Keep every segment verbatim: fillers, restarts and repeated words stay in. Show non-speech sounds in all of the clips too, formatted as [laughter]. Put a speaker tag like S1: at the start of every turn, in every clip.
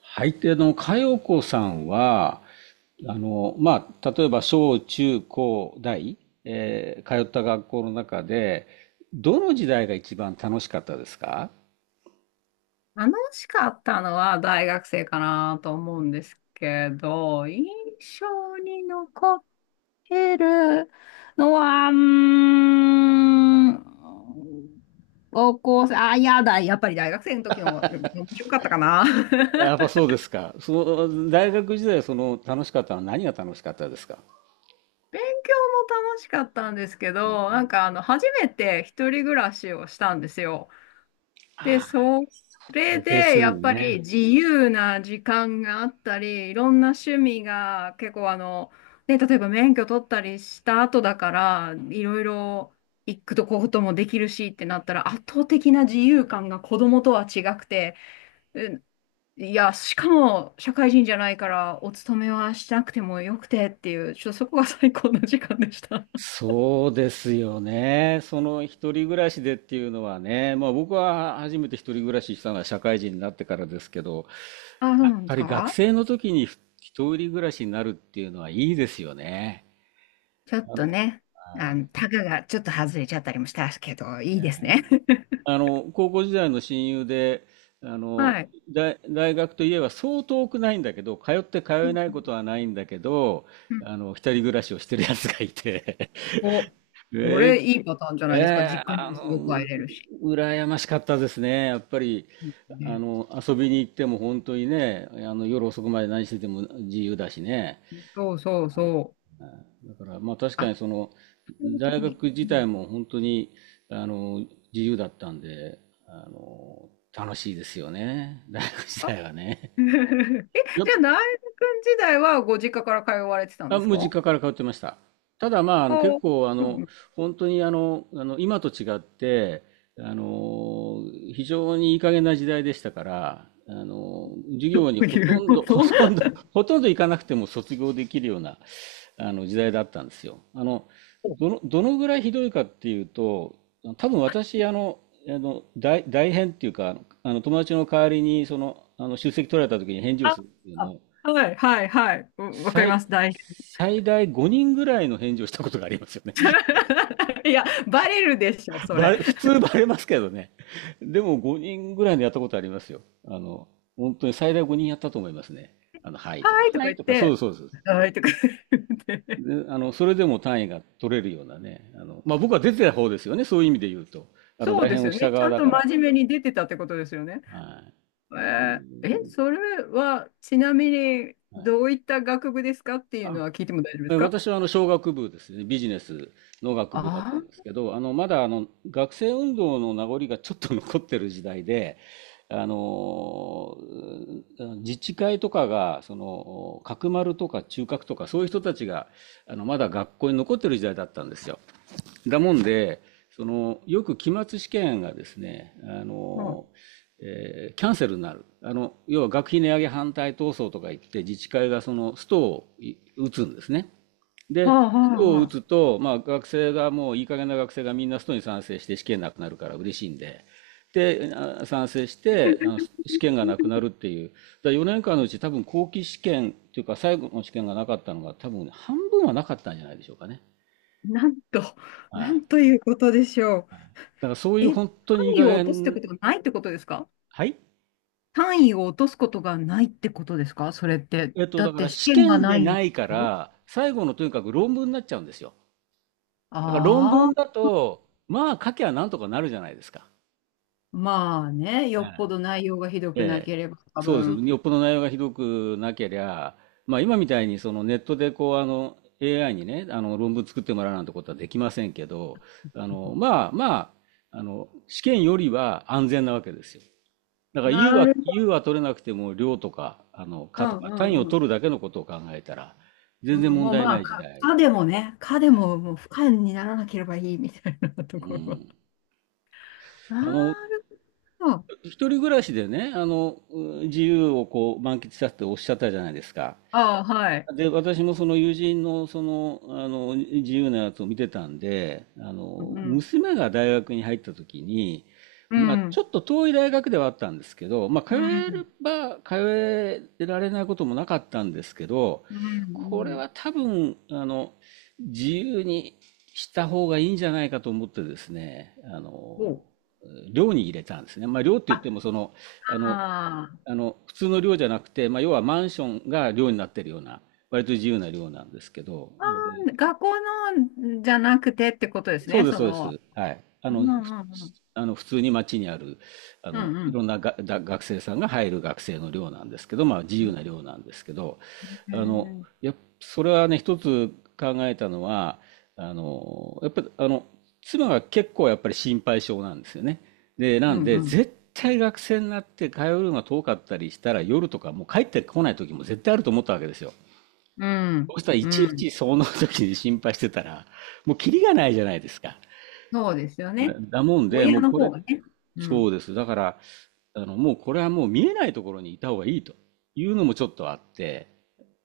S1: はい。で、あの、佳代子さんは、あの、まあ、例えば小中高大、えー通った学校の中で、どの時代が一番楽しかったですか？
S2: 楽しかったのは大学生かなと思うんですけど、印象に残ってるのは、うーん、高校生、あ、いやだ、やっぱり大学生の時の方が面白かったかな。
S1: や
S2: [laughs]
S1: っぱそうですか。その、大学時代、その、楽しかったのは何が楽しかったですか？
S2: 勉強も楽しかったんですけど、なんかあの、初めて一人暮らしをしたんですよ。で、それ
S1: 定
S2: で、
S1: 数
S2: やっぱ
S1: ね。
S2: り自由な時間があったり、いろんな趣味が結構あの、ね、例えば免許取ったりした後だから、いろいろ行くとここともできるしってなったら、圧倒的な自由感が子供とは違くて、うん。いや、しかも社会人じゃないから、お勤めはしなくてもよくてっていう、ちょっとそこが最高の時間でした。[laughs]
S1: そうですよね。その一人暮らしでっていうのはね、まあ僕は初めて一人暮らししたのは社会人になってからですけど、
S2: あ、そ
S1: や
S2: う
S1: っ
S2: なんで
S1: ぱ
S2: す
S1: り学
S2: か。
S1: 生の時に一人暮らしになるっていうのはいいですよね。
S2: ちょっ
S1: あ
S2: と
S1: の、
S2: ね、
S1: は
S2: あ
S1: い。
S2: の、タガがちょっと外れちゃったりもしたけど、いいですね。
S1: あの、高校時代の親友で、あの、
S2: はい。
S1: 大、大学といえばそう遠くないんだけど、通って通
S2: う
S1: え
S2: んう
S1: ないことはないんだけど、
S2: ん。うん。
S1: あの、一人暮らしをしてるやつがいて、
S2: お、
S1: [laughs]
S2: そ
S1: え
S2: れいいパターンじゃ
S1: え
S2: ないですか。
S1: えー
S2: 実家に
S1: あ
S2: もすぐ
S1: の、
S2: 帰
S1: う、
S2: れるし。
S1: 羨ましかったですね。やっぱり、
S2: うん。
S1: あの、遊びに行っても本当にね、あの、夜遅くまで何してても自由だしね。
S2: ね、そうそうそう。
S1: だから、まあ確か
S2: 圧
S1: にその、
S2: 倒
S1: 大
S2: 的に。
S1: 学自
S2: うん。
S1: 体も本当に、あの、自由だったんで、あの、楽しいですよね。大学自
S2: あ。
S1: 体はね。
S2: [laughs] え、じゃ
S1: や、
S2: あ、ナイル君時代はご実家から通われてたん
S1: あ、
S2: です
S1: もう実
S2: か？
S1: 家から通ってました。ただまあ、あ
S2: あ
S1: の結
S2: あ、
S1: 構あ
S2: う
S1: の
S2: ん。
S1: 本当にあの、あの今と違ってあの非常にいい加減な時代でしたからあの授
S2: ど
S1: 業に
S2: う
S1: ほ
S2: い
S1: と
S2: う
S1: ん
S2: こ
S1: ど [laughs] ほ
S2: と？
S1: とんど
S2: [laughs]
S1: ほとんど行かなくても卒業できるようなあの時代だったんですよ。あのどの、どのぐらいひどいかっていうと多分私あのあの代、代返っていうかあの友達の代わりにその、あの出席取られた時に返事を
S2: あ、
S1: するっていうの
S2: あ
S1: を
S2: はいはいはい。うわかりま
S1: 最、
S2: す。大
S1: 最大ごにんぐらいの返事をしたことがありますよね。
S2: [laughs] いや、バレるでしょ、
S1: [laughs]
S2: そ
S1: バ
S2: れ。
S1: レ、普通バレますけどね。でもごにんぐらいのやったことありますよ。あの、本当に最大ごにんやったと思いますね。あの、はいとか、
S2: はいと
S1: は
S2: か
S1: い
S2: 言っ
S1: とか、そうで
S2: て、
S1: す、そうです。
S2: はいとか言って。
S1: で、あの、それでも単位が取れるようなね。あの、まあ、僕は出てた方ですよね。そういう意味で言うと。あの、
S2: そう
S1: 大
S2: で
S1: 変
S2: す
S1: を
S2: よ
S1: した
S2: ね。ち
S1: 側
S2: ゃん
S1: だ
S2: と
S1: から。
S2: 真面目に出てたってことですよね。
S1: はい。
S2: えーえ、それはちなみに
S1: はい。
S2: どういった学部ですかっていうの
S1: あ
S2: は聞いても大丈夫で
S1: え
S2: すか？
S1: 私はあの商学部ですね、ビジネスの学部だっ
S2: あ
S1: たんですけど、あのまだあの学生運動の名残がちょっと残ってる時代で、あのうん自治会とかがその角丸とか中核とかそういう人たちがあのまだ学校に残ってる時代だったんですよ。だもんで、そのよく期末試験がですね、あ
S2: あ、は
S1: のえーキャンセルになる。あの要は学費値上げ反対闘争とか言って自治会がそのストをい打つんですね。
S2: あ、
S1: で、
S2: は
S1: スト
S2: あ、
S1: を
S2: は
S1: 打
S2: あ。
S1: つと、まあ、学生がもういい加減な学生がみんなストに賛成して試験なくなるから嬉しいんで、で、あ賛成してあの試験がなくなるっていう、だからよねんかんのうち多分後期試験というか最後の試験がなかったのが多分半分はなかったんじゃないでしょうかね。
S2: なんと、な
S1: はい。
S2: んと
S1: だ
S2: いうことでしょう。
S1: からそういう
S2: え、単
S1: 本当にいい
S2: 位
S1: 加
S2: を落とすってこ
S1: 減、
S2: とがないってことですか？
S1: はい。
S2: 単位を落とすことがないってことですかそれって。
S1: えっと、
S2: だ
S1: だ
S2: っ
S1: か
S2: て
S1: ら
S2: 試
S1: 試
S2: 験が
S1: 験
S2: な
S1: で
S2: いんで
S1: な
S2: し
S1: いか
S2: ょ？
S1: ら、最後のとにかく論文になっちゃうんですよ。だから論
S2: あ
S1: 文
S2: あ、
S1: だと、まあ書きゃなんとかなるじゃないですか。
S2: まあね、よ
S1: は
S2: っぽ
S1: い、
S2: ど内容がひどくな
S1: ええ、
S2: ければ多
S1: そうです。
S2: 分。
S1: よっぽど内容がひどくなけりゃ、まあ今みたいにそのネットでこうあの エーアイ にね、あの論文作ってもらうなんてことはできませんけど、あの、まあまあ、あの、試験よりは安全なわけですよ。だから U
S2: な
S1: は、
S2: るほ
S1: U
S2: ど。
S1: は取れなくても量とか、あの、
S2: う
S1: かとか、単位
S2: ん
S1: を
S2: うん
S1: 取るだけのことを考えたら、
S2: う
S1: 全然
S2: ん。
S1: 問
S2: もう
S1: 題
S2: ま
S1: な
S2: あ、
S1: い時
S2: か、
S1: 代。
S2: かでもね、かでももう不可にならなければいいみたいなと
S1: う
S2: ころは。
S1: ん。
S2: な
S1: あの、
S2: るほど。
S1: 一人暮らしでね、あの、う自由をこう満喫したっておっしゃったじゃないですか。
S2: ああ、はい。
S1: で、私もその友人のその、あの、自由なやつを見てたんで、あ
S2: う
S1: の、
S2: ん、
S1: 娘が大学に入った時に、
S2: う
S1: まあ、
S2: ん、う
S1: ちょ
S2: ん、
S1: っと遠い大学ではあったんですけど、まあ、通
S2: うん、
S1: えれば通えられないこともなかったんですけど、
S2: う
S1: これ
S2: ん。
S1: は多分、あの、自由にした方がいいんじゃないかと思ってですね、あ
S2: お
S1: の、
S2: う
S1: 寮に入れたんですね。まあ、寮って言って
S2: あ、
S1: も、その、あの、
S2: あー
S1: あの普通の寮じゃなくて、まあ、要はマンションが寮になってるような割と自由な寮なんですけど、
S2: あー、学校のじゃなくてってことです
S1: そう
S2: ね、
S1: です、
S2: そ
S1: そうで
S2: の。
S1: す。はい。あ
S2: う
S1: の、
S2: ん、う
S1: ふ
S2: ん、うん、
S1: あの普通に街にある、あ
S2: う
S1: の、い
S2: ん、
S1: ろんなが、だ学生さんが入る学生の寮なんですけど、まあ自
S2: う
S1: 由
S2: ん。
S1: な寮なんですけど、
S2: へ
S1: あの、
S2: ー。
S1: やっ、それはね、一つ考えたのは、あの、やっぱり、あの、妻が結構やっぱり心配性なんですよね。で、な
S2: う
S1: ん
S2: ん、
S1: で、
S2: うん、
S1: 絶対学生になって通うのが遠かったりしたら、夜とかもう帰ってこない時も絶対あると思ったわけですよ。
S2: うん、
S1: そしたらい
S2: う
S1: ちい
S2: ん。
S1: ちその時に心配してたら、もうキリがないじゃないですか。
S2: そうですよ
S1: だ
S2: ね。
S1: だもんで、
S2: 親
S1: もう
S2: の
S1: こ
S2: 方
S1: れ、
S2: がね。う
S1: そ
S2: ん、
S1: うです。だから、あの、もうこれはもう見えないところにいた方がいいというのもちょっとあって、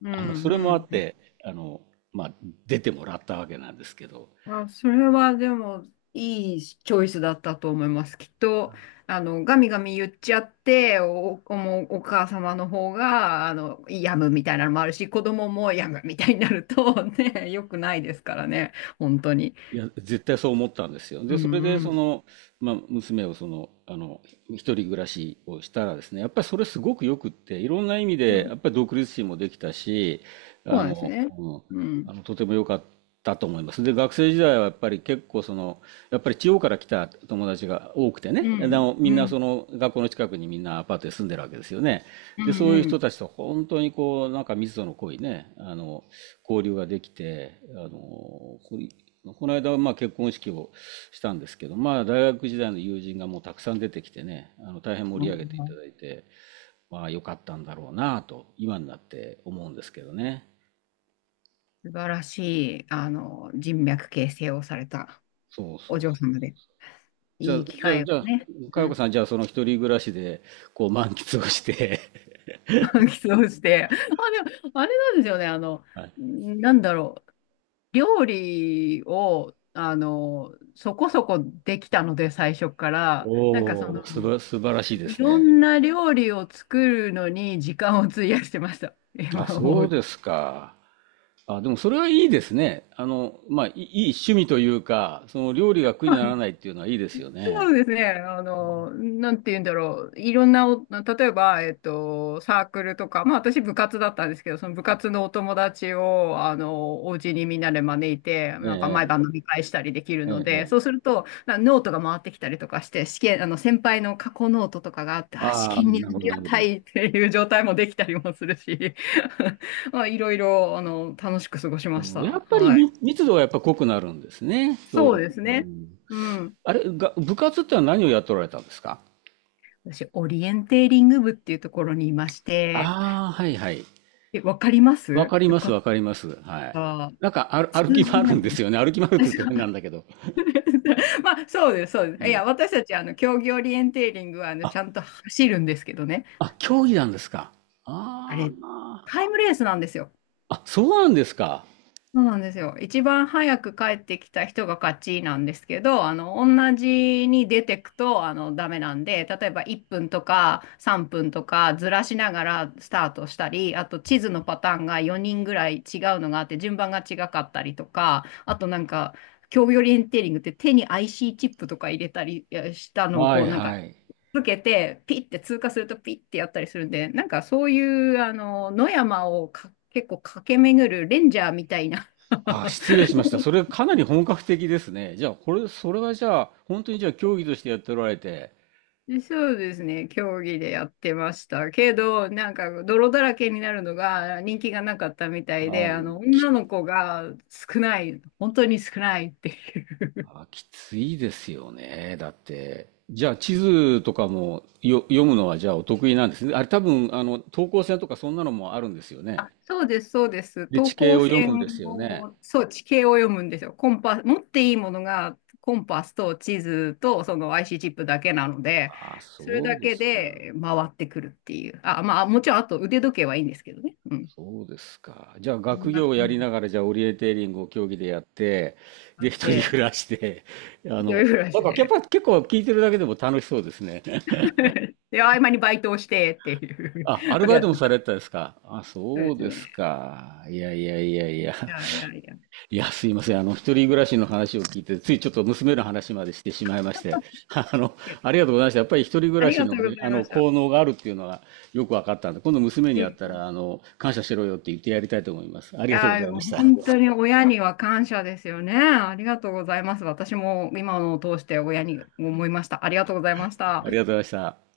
S2: う
S1: あの、
S2: ん、
S1: それ
S2: う
S1: もあっ
S2: ん、
S1: て、あの、まあ、出てもらったわけなんですけど、
S2: あ、それはでも、いいチョイスだったと思います。きっと、あの、ガミガミ言っちゃって、お、お、もうお母様の方が、あの、病むみたいなのもあるし、子供も病むみたいになると、[laughs] ね、良くないですからね、本当に。
S1: いや、絶対そう思ったんですよ。で、
S2: う
S1: それで、
S2: ん、う
S1: そ
S2: ん。
S1: の、まあ、娘をその、あの、一人暮らしをしたらですね、やっぱりそれすごくよくって、いろんな意味
S2: う
S1: で、や
S2: ん。
S1: っぱり独立心もできたし、
S2: そう
S1: あ
S2: なんです
S1: の、
S2: ね。
S1: うん、
S2: うん。
S1: あの、とても良かったと思います。で、学生時代はやっぱり結構その、やっぱり地方から来た友達が多くて
S2: う
S1: ね、で
S2: ん、
S1: もみん
S2: う
S1: なそ
S2: ん、
S1: の学校の近くにみんなアパートで住んでるわけですよね。
S2: う
S1: で、
S2: ん、
S1: そう
S2: う
S1: いう人
S2: ん。
S1: たちと本当にこう、なんか密度の濃いね、あの、交流ができて、あの、ここの間はまあ結婚式をしたんですけど、まあ大学時代の友人がもうたくさん出てきてね、あの大変盛
S2: う
S1: り
S2: ん。
S1: 上げていただいて、まあ良かったんだろうなと、今になって思うんですけどね。
S2: 素晴らしい、あの、人脈形成をされた
S1: そう
S2: お
S1: そう。
S2: 嬢様で、
S1: じゃ
S2: い
S1: あ、
S2: い機
S1: じゃ
S2: 会
S1: あ、
S2: を
S1: じゃあ、
S2: ね。
S1: 佳代
S2: う
S1: 子
S2: ん。
S1: さん、じゃあ、その一人暮らしで、こう、満喫をして
S2: [laughs] 起動して。あ、でも、あれなんですよね。あの、
S1: [laughs] はい。
S2: なんだろう。料理を、あの、そこそこできたので、最初から。なんかそ
S1: おお、す
S2: の、
S1: ば、素晴らしいで
S2: い
S1: す
S2: ろ
S1: ね。
S2: んな料理を作るのに時間を費やしてました。
S1: あ、
S2: 今思
S1: そう
S2: うと。
S1: ですか。あ、でも、それはいいですね。あの、まあ、いい、いい趣味というか、その料理が苦にならないっていうのはいいですよ
S2: そ
S1: ね。
S2: うですね。あの、なんて言うんだろう。いろんなお、例えば、えっと、サークルとか、まあ私部活だったんですけど、その部活のお友達を、あの、お家にみんなで招いて、
S1: え
S2: なんか毎
S1: え、
S2: 晩飲み会したりできる
S1: ええ、
S2: の
S1: え
S2: で、そう
S1: え。
S2: すると、なノートが回ってきたりとかして、試験、あの、先輩の過去ノートとかがあって、あ、試
S1: ああ、
S2: 験にあ
S1: なるほど、
S2: り
S1: なる
S2: が
S1: ほ
S2: た
S1: ど。
S2: いっていう状態もできたりもするし、[laughs] まあいろいろ、あの、楽しく過ごしまし
S1: うん、や
S2: た。
S1: っぱり
S2: はい。
S1: 密密度がやっぱ濃くなるんですね。
S2: そう
S1: そ
S2: です
S1: う。う
S2: ね。
S1: ん、
S2: うん。
S1: あれ、が、部活ってのは何をやっておられたんですか？
S2: 私、オリエンテーリング部っていうところにいまして、
S1: ああ、はいはい。
S2: え、わかりま
S1: わ
S2: す
S1: かり
S2: よ
S1: ます、
S2: かっ
S1: わかります。はい。
S2: た。
S1: なんかある
S2: 通
S1: 歩き
S2: じ
S1: 回
S2: な
S1: る
S2: い。
S1: んです
S2: [laughs]
S1: よね。歩き回るっ
S2: あ
S1: て言
S2: そ
S1: うと変なん
S2: う。
S1: だけど。
S2: [laughs] まあ、そうです、そうです。い
S1: ね、
S2: や、私たち、あの、競技オリエンテーリングは、あの、
S1: あ、
S2: ちゃんと走るんですけどね。
S1: あ、競技なんですか？
S2: あ
S1: あ
S2: れ、
S1: あ。
S2: タイムレースなんですよ。
S1: あ、そうなんですか。
S2: そうなんですよ。一番早く帰ってきた人が勝ちなんですけど、あの、同じに出てくと、あの、ダメなんで、例えばいっぷんとかさんぷんとかずらしながらスタートしたり、あと地図のパターンがよにんぐらい違うのがあって、順番が違かったりとか、あとなんか、競技オリエンテーリングって手に アイシー チップとか入れたりいやしたのを
S1: は
S2: こ
S1: い
S2: うなんか
S1: はい。
S2: つけて、ピッて通過するとピッてやったりするんで、なんかそういう、あの、野山をか結構駆け巡るレンジャーみたいな。
S1: あ、
S2: [laughs]
S1: 失礼しました。それかなり本格的ですね。じゃあ、これ、それはじゃあ、本当にじゃあ競技としてやっておられて、
S2: そうですね、競技でやってましたけど、なんか泥だらけになるのが人気がなかったみたい
S1: あ
S2: で、あ
S1: ー
S2: の、
S1: き、
S2: 女の子が少ない、本当に少ないっていう。
S1: あ、きついですよね。だって。じゃあ、地図とかもよ読むのはじゃあお得意なんですね。あれ多分、あの、等高線とかそんなのもあるんですよね。
S2: そうです、そうです。
S1: 理
S2: 等
S1: 地系
S2: 高
S1: を読
S2: 線
S1: むんですよね。
S2: を、そう、地形を読むんですよ。コンパス、持っていいものがコンパスと地図とその アイシー チップだけなので、
S1: ああ、
S2: それ
S1: そう
S2: だ
S1: で
S2: け
S1: すか。
S2: で回ってくるっていう。あ、まあ、もちろん、あと腕時計はいいんですけどね。うん。
S1: そうですか。じゃあ、
S2: こん
S1: 学業
S2: な
S1: をや
S2: 感
S1: り
S2: じ
S1: な
S2: で
S1: がら、じゃあ、オリエンテーリングを競技でやって、
S2: あ
S1: で、
S2: っ
S1: 一人
S2: て、
S1: 暮らして、[laughs] あ
S2: 一
S1: の、
S2: 人暮ら
S1: なん
S2: し
S1: か、やっ
S2: で。
S1: ぱ結構聞いてるだけでも楽しそうですね。[laughs]
S2: [laughs] で、合間にバイトをしてって
S1: あ、
S2: い
S1: ア
S2: う、[laughs]
S1: ル
S2: これ
S1: バイ
S2: やっ
S1: ト
S2: て
S1: も
S2: まし
S1: さ
S2: た。
S1: れてたですか？あ、
S2: そう
S1: そ
S2: で
S1: う
S2: す
S1: です
S2: ね。
S1: か。いやいやいやいや。
S2: いやいやいや。い
S1: いや、すいません。あの、一人暮らしの話を聞いて、ついちょっと娘の話までしてしまいまして、[laughs] あの、
S2: や、
S1: ありがとうございました。やっぱり一人暮
S2: あ
S1: ら
S2: り
S1: し
S2: がとう
S1: の
S2: ご
S1: ね、
S2: ざい
S1: あ
S2: ま
S1: の、
S2: した。
S1: 効能があるっていうのはよく分かったんで、今度娘
S2: う
S1: に会った
S2: ん。
S1: ら、あの、感謝しろよって言ってやりたいと思います。あり
S2: い
S1: がとうご
S2: やー、
S1: ざいました。
S2: 本当に親には感謝ですよね。ありがとうございます。私も今のを通して親に思いました。ありがとうございました。
S1: ありがとうございました。